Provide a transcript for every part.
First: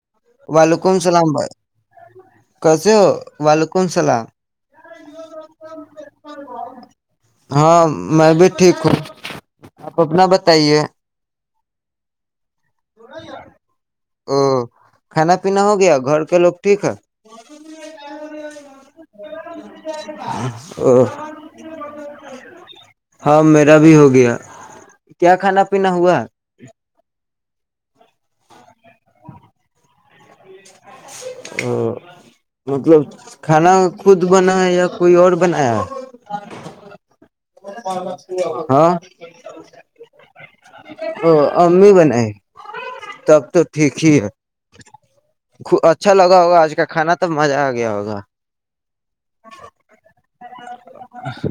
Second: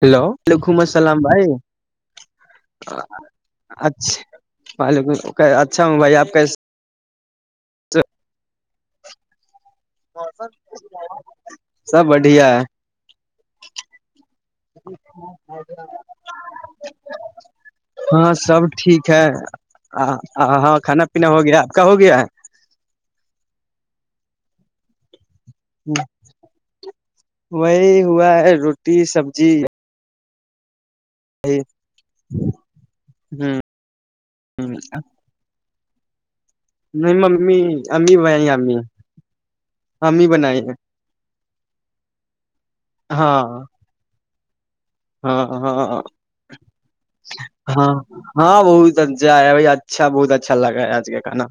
hello وعلیکم السلام بھائی کیسے ہو وعلیکم السلام اچھعلیک اچھا ہوں بھائی آپ کیس ہاں میں بھی ٹھیک ہوں آپ اپنا بتائیے سب بڑھیا ہے او کھانا پینا ہو گیا گھر کے لوگ ٹھیک ہے ہاں سب ٹھیک ہے ہاں ا کھانا پینا ہو گیا آپ کا ہو گیا ہاں میرا بھی ہو گیا کیا کھانا پینا ہے ہوا وہی ہوا ہے روٹی سبزی ہ ا مطلب کھانا خود بنا ہے یا کوئی اور بنایا [inaudible] نہیں م امی امی بنائی امی ہاں امی بنائی ہیں او امی بنائے تب تو ٹھیک ہی ہے ہاں ہاں ہاں اچھا لگا ہوگا آج کا کھانا تب مزہ آ ہاں گیا ہوگا ہاں بت اا ب اچھا بہت اچھا لگا ہے آج کے کھانا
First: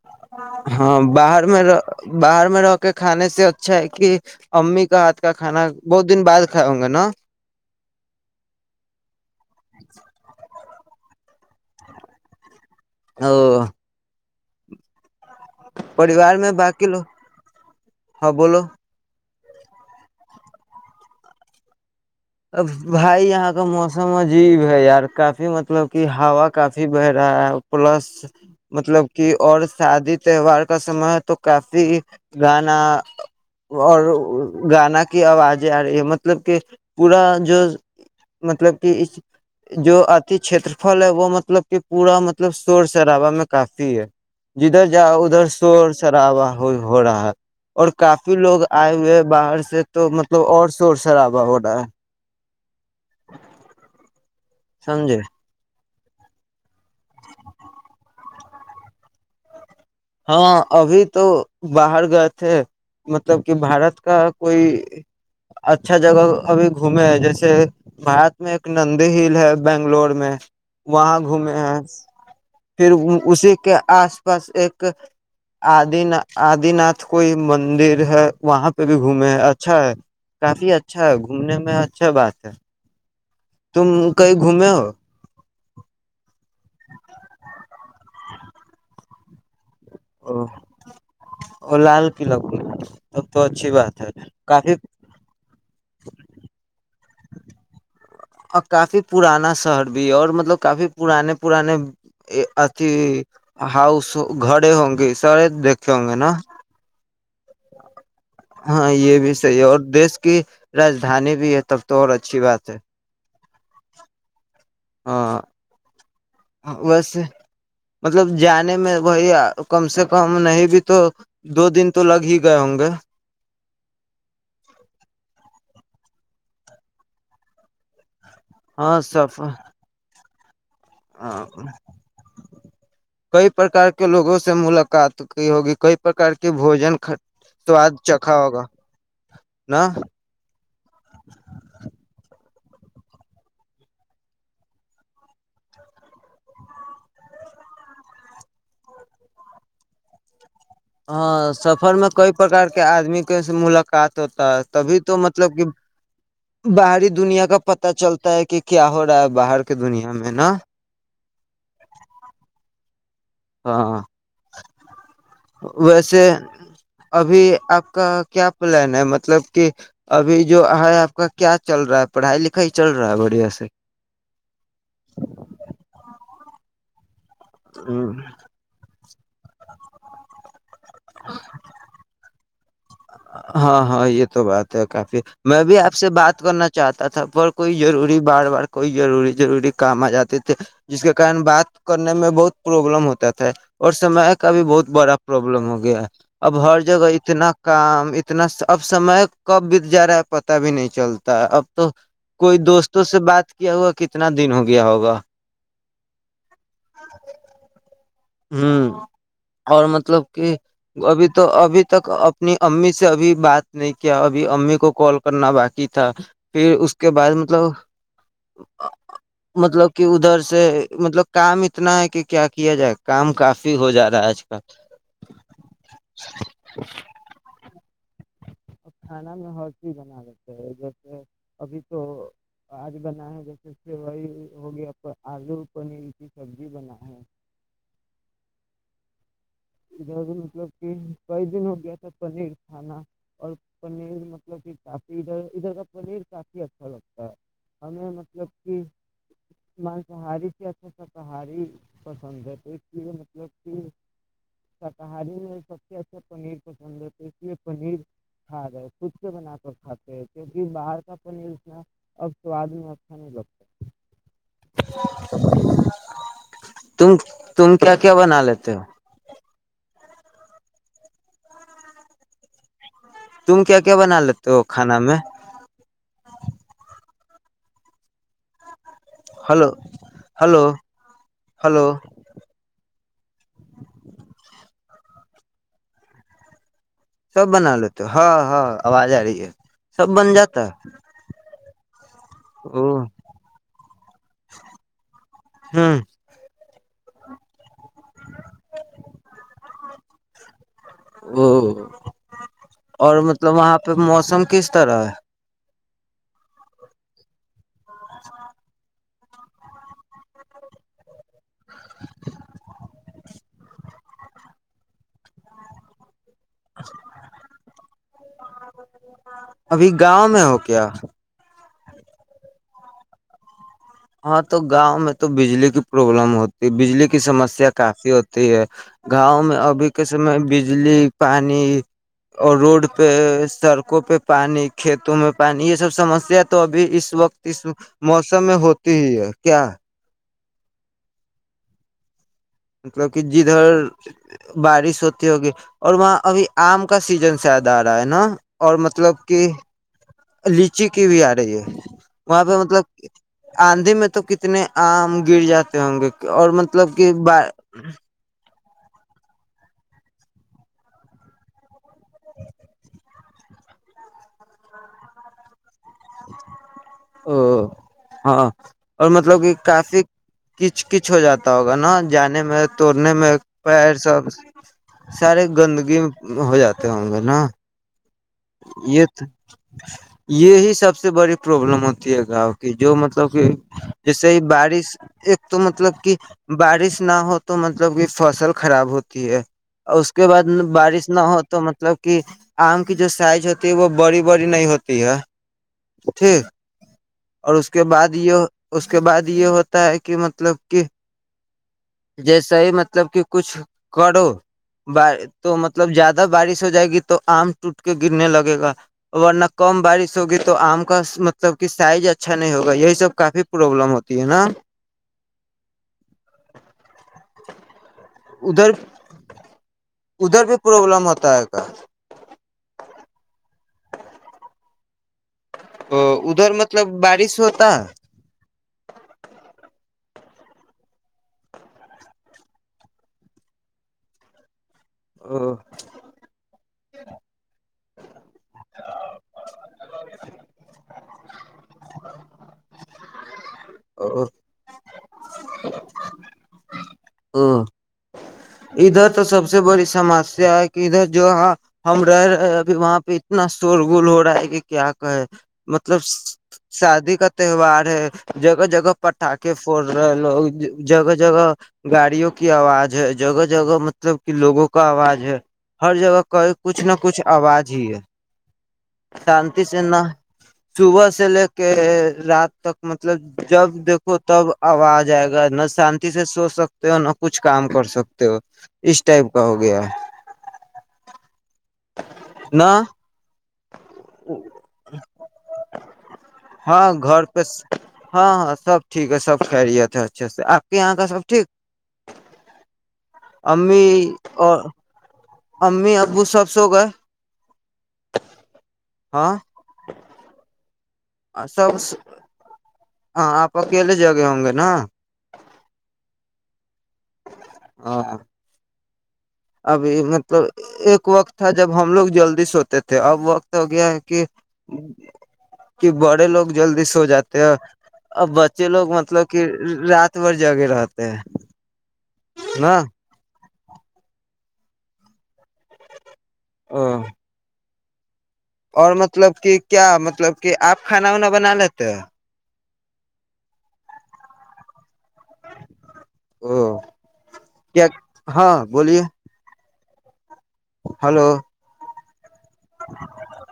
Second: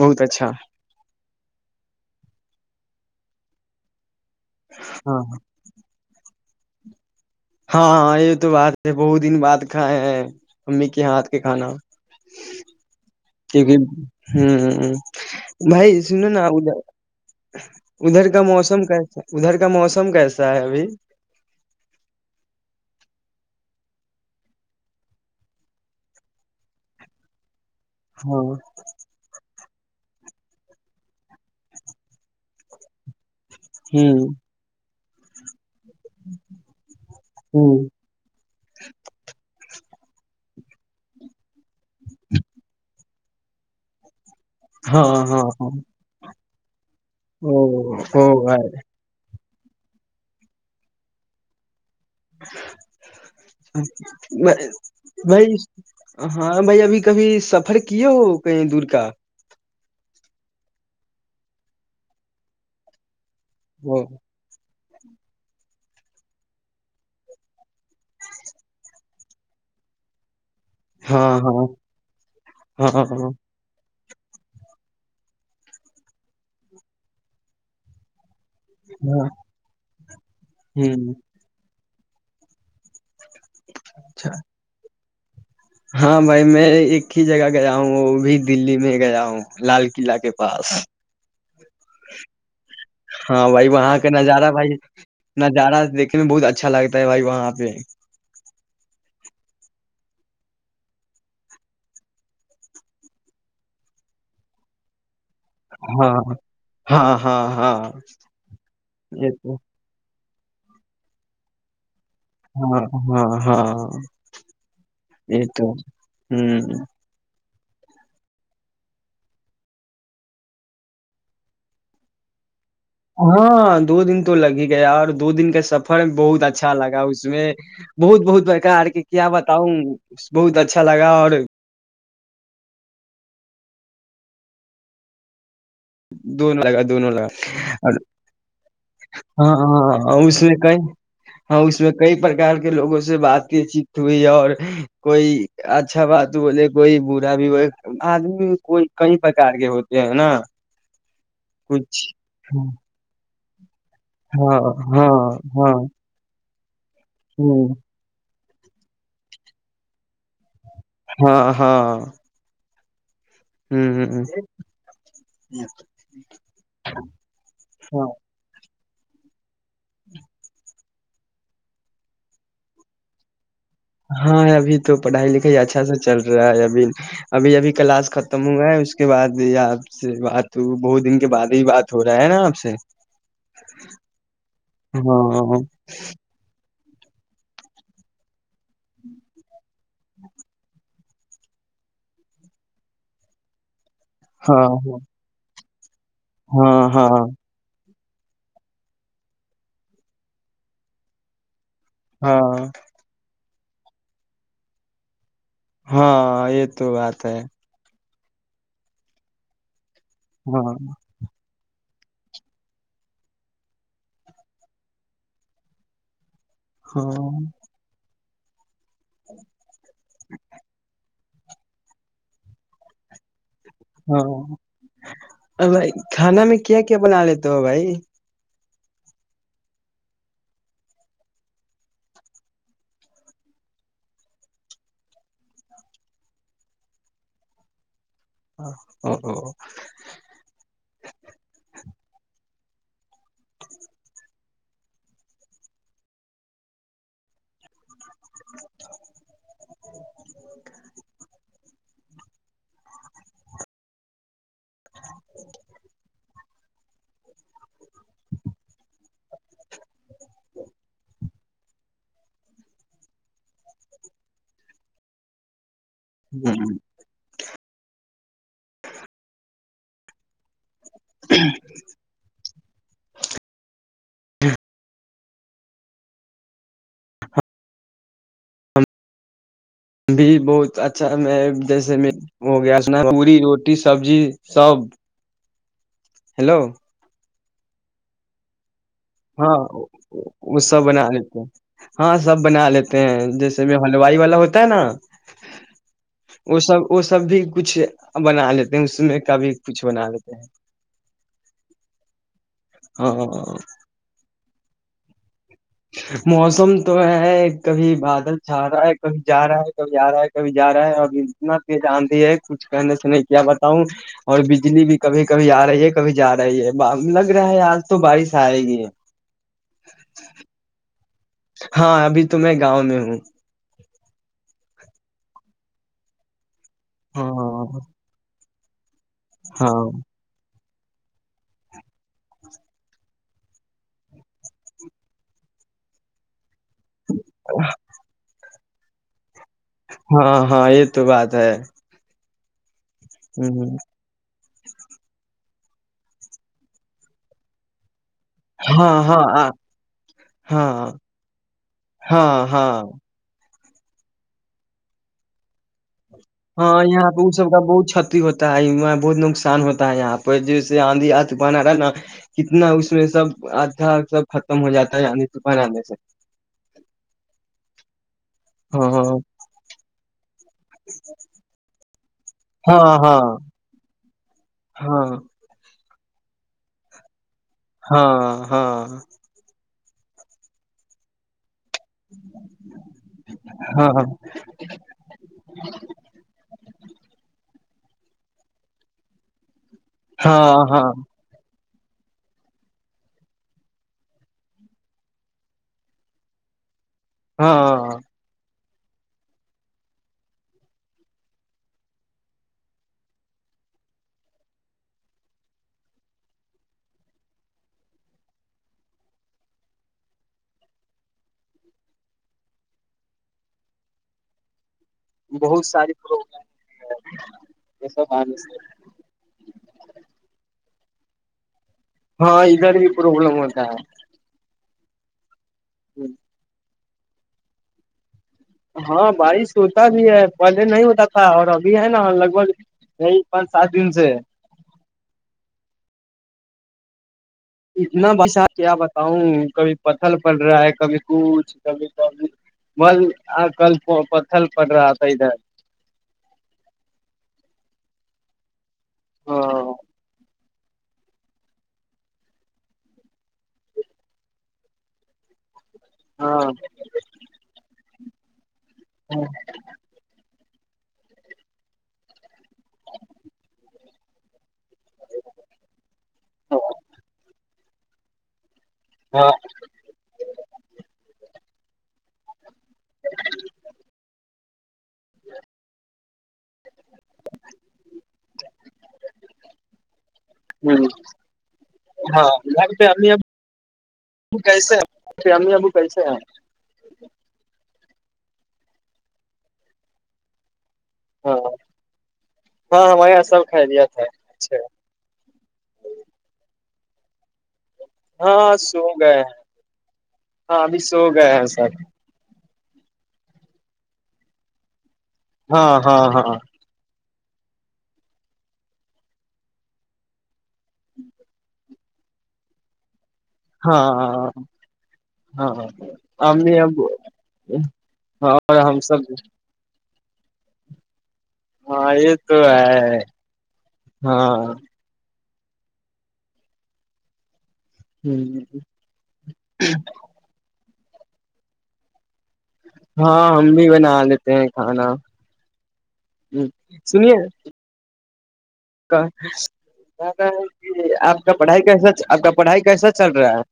بہت اچھا ہاں باہر میں رہ باہر میں رہ کے کھانے سے اچھا ہے کہ امی کا ہاں ہاتھ کا کھانا بہت دن بعد اگ نا ہاں ہاں یہ تو بات ہے بہت دن بعد کھائے ہیں امی کے ہاتھ کے کھانا او کیونکہ ہوں بھائی سنو پریوار نا میں ادھر باقی لوگ ہاں ادھر کا بولو موسم کیسے ادھر کا موسم کیسا ہے ابھی اب بھائی یہاں کا موسم عجیب ہے یار کافی مطلب کی ہوا کافی بہ رہا ہے پلس ہاں مطلب کہ اور شادی تہوار کا سمے تو کافی گانا اور ہوں گانا [unintelligible] کی آواز جیارے یہ مطلب کہ پورا جو ہوں مطلب کہ اس جو آتی چھیترفل ہے وہ مطلب کہ پورا مطلب شور شربا میں کافی ہے جدھر ہاں جاؤ ہاں ادھر ہاں شور شرابا ہو ہو رہا ہے اور او ہو کافی لوگ بھائی آئے ہوئے باہر سے سے تو مطلب اور شور شرابہ ہوتا [inaudible] میں سمجھے نہیں ہاں بھائی ابھی کبھی سفر کیے ہو کہیں دور کا ہاں ابھی تو باہر گئے تھے مطلب کہ بارت وہ کا کوئی اچھا جگہ ابھی گھومے جیسے بھارت میں ایک نندی ہل ہے بنگلور میں وہاں ہاں گھومے ہاں ہیں ہاں پھر ہاں ہاں اسی کے آس بس ایک آد آد ناتھ کوئی مندر ہے وہاں پہ بھی گھومے ہیں اچھا ہے کافی اچھا ہوں ہے گھومنے میں اچھا بات ہے تم اچھا کہیں گھومے ہو ہاں میں ایک ہی جگہ گیا وہ بھی دللی میں گیا ہوں لال قلعہ قلعہ کے پاس اور لال قلع میں ہاں بھائی وہاں کا نظارہ بھائی نظارہ دیکھنے میں بہت اچھا لگتا ہے بھائی وہاں پہ اور کافی پرانا شہر بھی ہے اور مطلب کافی پرانے پرانے اھی ہاؤس گڑے ہوں گے سارے دیکھے ہوں گے ہاں نا ہاں ہاں ہاں ہاں یہ بھی صحیح ہے اور دیش کی رجدانی بھی ہے تب تو اور اچھی بات ہے ہاں ہاں ہاں ہاں یہ تو ہوں بس مطلب جانے میں بھائی کم سے کم نہیں بھی تو دو دن تو لگ ہی گئے ہوں گے ہاں دو دن تو لگ ہی گیا اور دو دن کا سب بہت اچھا لگا اس میں بہت بہ برکارار کے کیا بتاؤں بہتچا آ [inaudible] کئی پرکار کے لوگوں سے ملاقات کی ہوگی کئی پرکار کے دونوں لگا بھوجن دونوں لگا سواد چکھا ہوگا ہاں نا ہاں ہ اس میں کئی ہاں اس میں کئی پرک کے کے لوگوں سے باتیں چیت ہوئی اور کوئی اچھا بات بولے کوئی برا بھی بولے آدمی کوئی کئی پرکار کے ہوتے ہے نا ہاں سفر کچھ میں کئی پرار کے آدمی نس سے ملک [inaudible] قات ہوتا ہاں ہے تبھی ہاں تو مطلب کہ ہاں باہری دنیا کا ہ پتا چلتا ہے کہ کیا ہو رہا ہے باہر کی دنیا میں نا ہاں ہاں ہاں ہوں ہوں ویسے ابھی آپ ہاں کا کیا پلین ہے مطلب کہ ابھی جو آ آپ کا کیا چل رہا ہے پڑھائی لکھائی چل رہا ہے بڑھیا سے ہاں ابھی تو پڑھائی لکھائی اچھا س چل رہی ر ابل [inaudible] ابھی ابھی کلاس ختم ہوا ہے اس کے بعد یہ آپ سے بات بہت دن کے بعد ہی بات ہو رہا ہے نا آپ سے ہاں ہاں یہ تو بات ہے کافی ہاں میں بھی آپ سے بات کرنا چاہتا تھا پر کوئی ضروری بار بار کوئی ضروری ضروری کام آ جاتے تھے جس کے کارن بات کرنے میں بہت پروابلم ہوتا تھا اور سمے کا بھی بہت ہاں بڑا پرابلم ہوگا گ ہے [inaudible] اب ہر ہاں جگہ ہاں اتنا کام اتنا اب سمے کب بیت جا رہا ہے پتا بھی نہیں چلتا ہے اب تو کوئی ہاں دوستوں سے بات کیا ہوا کتنا دن ہو گیا ہوگا ہاں یہ تو بات ہے [unintelligible] ہوں اور مب [unintelligible] مطلب کہ ہاں ابھی تو ابھی تک اپنی امی سے اب بات نہیں کیا ابھی امی کو کال کرنا باقی تھا پھر اس ہاں کے بعد مطلب مطلب کہ ادھر سے مطلب کام اتنا ہے کہ کیا کیا جائے کام کافی ہو جا رہا ہے آج کل ہاں بھائی کھانا میں کیا کیا بنا لیتے ہو بھائی کھانا میں ہر چیز بنا لیتے ہیں جیسے ابھی تو آج بنا ہے جیسے سوئی ہو گیا آلو پنیر کی سبزی بن ہے ہاں ا ادھر مطلب کہ کئی دن ہو گیا تھا پنیر کھانا اور پنیر مطلب کہ کافی ادھر ادھر کا پنیر کافی اچھا لگتا ہے ہمیں مطلب کہ مانساہاری سے اچھا شاکاری پسند ہے تو اس لیے مطلب کہ شاکاہاری سب سے اچے پنیر پ یہ پنیر کھا رہے خود سے بنا کر کھاتے ہیں کیونکہ باہر کا پنیر اتنا اب سواد میں اچھا نہیں لگتا ہ تم تم کیا کیا بناے ا تو [inaudible] تم کیا کیا بنا لیتے ہو کھانا میں ہلو بھی ہلو بہت اچھا میں ہلو جیسے میں ہو گیا اس ن پوری روٹی سبزی سب ہیلو سب بنا لو تو ہاں ہاں آواز آ رہی ہے ہاں سب بن وہ جاتا ہے سب بنا لیتے ہیں ہاں سب بنا لیتے ا ہیں جیسے میں ہلوائی والا ہوتا ہے نا ہ وہ سب وہ سب بھی کچھ بنا لیتے ہیں اس میں کبھی کچھ بنا لیتے ہیں او اور مطلب ہاں وہاں پہ موسم کس طرح ہے موسم تو ہے کبھی بادل چھا رہا ہے کبھی جا رہا ہے کبھی آ رہا ہے کبھی جا رہا ہے اب اتنا جانتی ہے کچھ کہنے سے نہیں کیا بتاؤں اور بجلی بھی کبھی کبھی آ رہی ہے کبھی جا رہی ہے لگ رہا ہے آج تو بارش آئے گی ہے کیای ہاں ابھی تو میں گاؤں میں ہوں ہاں تو گاؤں میں تو بجلی کی پروابلم ہوتی بجلی کی ہاں سمسیا کافی ہوتی ت گاؤں میں ابھی ہاں کے سمے بجلی پانی اور روڈ پہ سڑکوں پہ پانی کھیتوں میں پانی یہ سب سمسیا ابھی اس وقت اس موسم میں ہوتا ہی ہے کیا ہاں ہاں یہ تو بات ہے مطلب کہ ہ جدھر بارش ہوتی ہوگی اور وہاں ابھی آم کا سیزن زیادہ آ رہا ہے نا اور مطلب کہ لیچی کی بھی آ رہی ہے وہاں پہ مطلب آندھی میں تو کتنے آم گر جاتے ہوں گے اور مطلب کہ با بہت چاتتی ہوتی بہت نقصان ہوتا ہے یہاں پہ جیسے آندھی طوفان آ رہا نا کتنا اس میں سب آدھا سب ختم ہو جاتا ہے آندھی طوفان آنے سے ا ہاں اور مطلب کہ کافی کچ کچ ہو جاتا ہوگا نا جانے میں توڑنے میں پیر سب سارے گندگی ہو جاتے ہوں گے نا ہاں ہاں یہ ہی سب سے بڑی پروابلم ہوتی ہے گاؤں کی جو مطلب کہ جیسے ہی بارش ایک تو مطلب کہ بارش نہ ہو تو مطلب کہ فصل خراب ہوتی ہے اور اس کے بعد بارش نہ ہو تو مطلب کہ آم کی جو سائز ہوتی ہے وہ بڑی بڑی نہیں ہوتی ہے ٹھیک اور اس کے بعد یہ اس کے بعد یہ ہوتا ہے کہ مطلب کہ جیسا ہی مطلب کہ کچھ کرو ب تو مطلب زیادہ بارش ہو جائے گی تو آم ٹوٹ کے گرنے لگے گا ورنہ کم بارش ہوگی تو آم کا مطلب کہ سائز اچھا نہیں ہوگا یہی سب کافی پروابلم ہوتی ہے نا بہت ساری ادھر ادھر پروابلم ہوتا ہے کا ہاں ادھر بھی پروابلم ہوتا ہے ا ادھر مت مطلب بارش ہوتا ہاں بارش ہوتا بھی ہے پہلے نہیں ہوتا تھا اور ابھی ہے نا لگ بھگ یہ پانچ سات دن سے [inaudible] اتنا بسہ کیا بتاؤ کبھی پتھل پڑ رہا ہے کبھی کچھ کبھی کبھی کل ہے پتل پڑ رہا تھا ادھر دو ادھر تو سب سے ہاں بڑی سمسیا ہے کہ ادھر جواں ہم رہ رہے اب وہاں پہ اتنا شور گول ہو رہا ہے کہ کیا کہے مطلب ہاں شادی کا تہوار ہے جگہ جگہ پٹاخے فھڑ رہے لوگ جگہ جگہ گاڑیوں کی آواز ہے جگہ جگہ مطلب کہ لوگوں کا آواز ہے ہر جگہ کا کچھ نہ کچھ آواز ہی ہے ہاں شانتی سنا سب سے کہ رات تک مطلب جب دیکھو تب اب آ جائے گا نہ شانتی سے سو سکتے ہو نہ کچھ کام کر سکتے اس ٹائپ کا ہو گیا نہ ہاں ا کیسے ہیں فیام ابو کیسے ہیں ہاں گھر پہ ہاں ہاں سب ٹھیک ہے سب خیریت ہے اچھے سے آپ یہاں کا سب ہاں ٹھیک ہاں ہمارے یہاں سب امی خیریت ہے اور اچھا امی ابو سب سے ہو گئے ہاں سو گئے ہیں ہاں ہاںبھی گیا ہے سر سب ہاں آپ اکیلے جگے ہوں گے نا ہاں ہاں ہاں [inaudible] ابھی مطلب ایک وقت تھا جب ہم لوگ جلدی سوتے تھے اب وقت ہو گیا ہے کہ ہاں ہاں کہ بڑے لوگ امی جلدی ابو سو جاتے اب اور بچے ہم لوگ سب مطلب کہ رات بار جگے رہا ہاں یہ تو ہے ہاں [inaudible] ہ اور مطلب کہ کیا مطلب کہ آپ کھانا ونا بنا تو ہاں ہم بھی بنا لیتے ہیں کھانا او سنیے کیا ہاں [inaudible] کہ بولیے آپ ہلو کا پڑھائی کیسا [unintelligible] پڑھائی کیسا چل رہا ہے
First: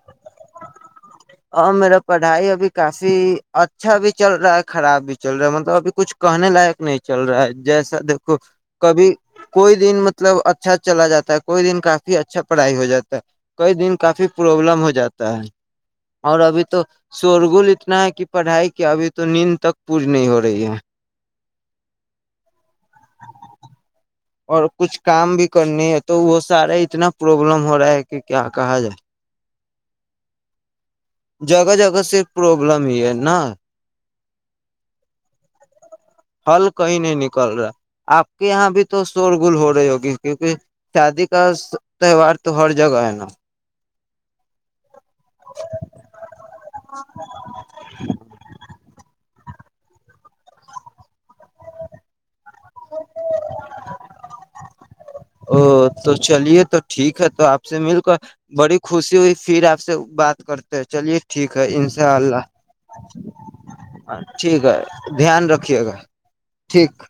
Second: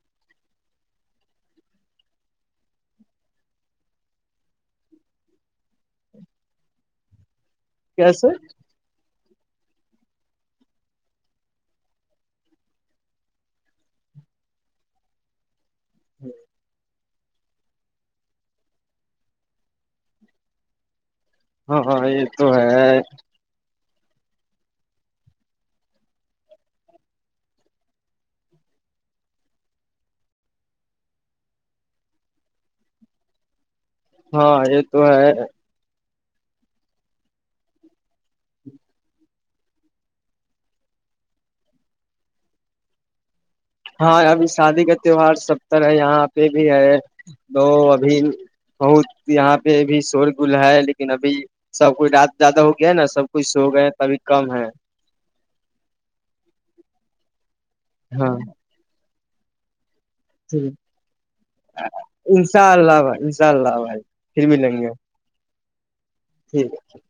اور میرا پڑھائی ابھی کافی اچھا بھی چل رہا ہے خراب بھی چل رہا ہے مطلب ابھی کچھ کہنے لائق نہیں چل رہا ہے جیسا کیسے دیکھو کبھی کوئی دن مطلب اچھا چلا جاتا ہے کوئی دن کافی اچھا پڑھائی ہو جاتا ہے کوئی دن کافی پرابلم ہو جاتا ہے اور ابھی تو شورگل اتنا ہے کہ پڑھائی کی ابھی تو نیند تک پوری نہیں ہو رہی ہے ہاںاں یہ تو ہے اور کچھ کام بھی کرنی ہے تو وہ سارا اتنا پرابلم ہو رہا ہے کہ کیا کہا جائے جگہ جگہ صرف پرابلم ہی ہے نا ہاں یہ تو ہے ہل کہیں نہیں نکل رہا آپ کے یہاں بھی تو شور گول ہو رہی ہوگی کیونکہ شادی کا تہوار تو ہر جگہ ہے نا ہاں ابھی شادی کا تیوار سب طرح ہے یہاں پہ بھی ہے تو ابھی بہت یہاں بھی شور گل ہے لیکن ابھی سب کوئی رات زیادہ ہو گیا ہے نا سب کھ سو گیا ت ابھی کم ہے او تو چلیے تو ٹھیک ہے تو آپ سے مل کر ہاں بڑی خوشی ہوئی پھر آپ سے بات ٹھیک کرتے ہیں چلیے ٹھیک ہے ان شاء ہے، اللہ انشاء اللہ بھائی انشاء اللہ بھائی پھر ٹھیک ہے ملیں گے دھیان رکھ رکے گا ٹھیک ہےھیک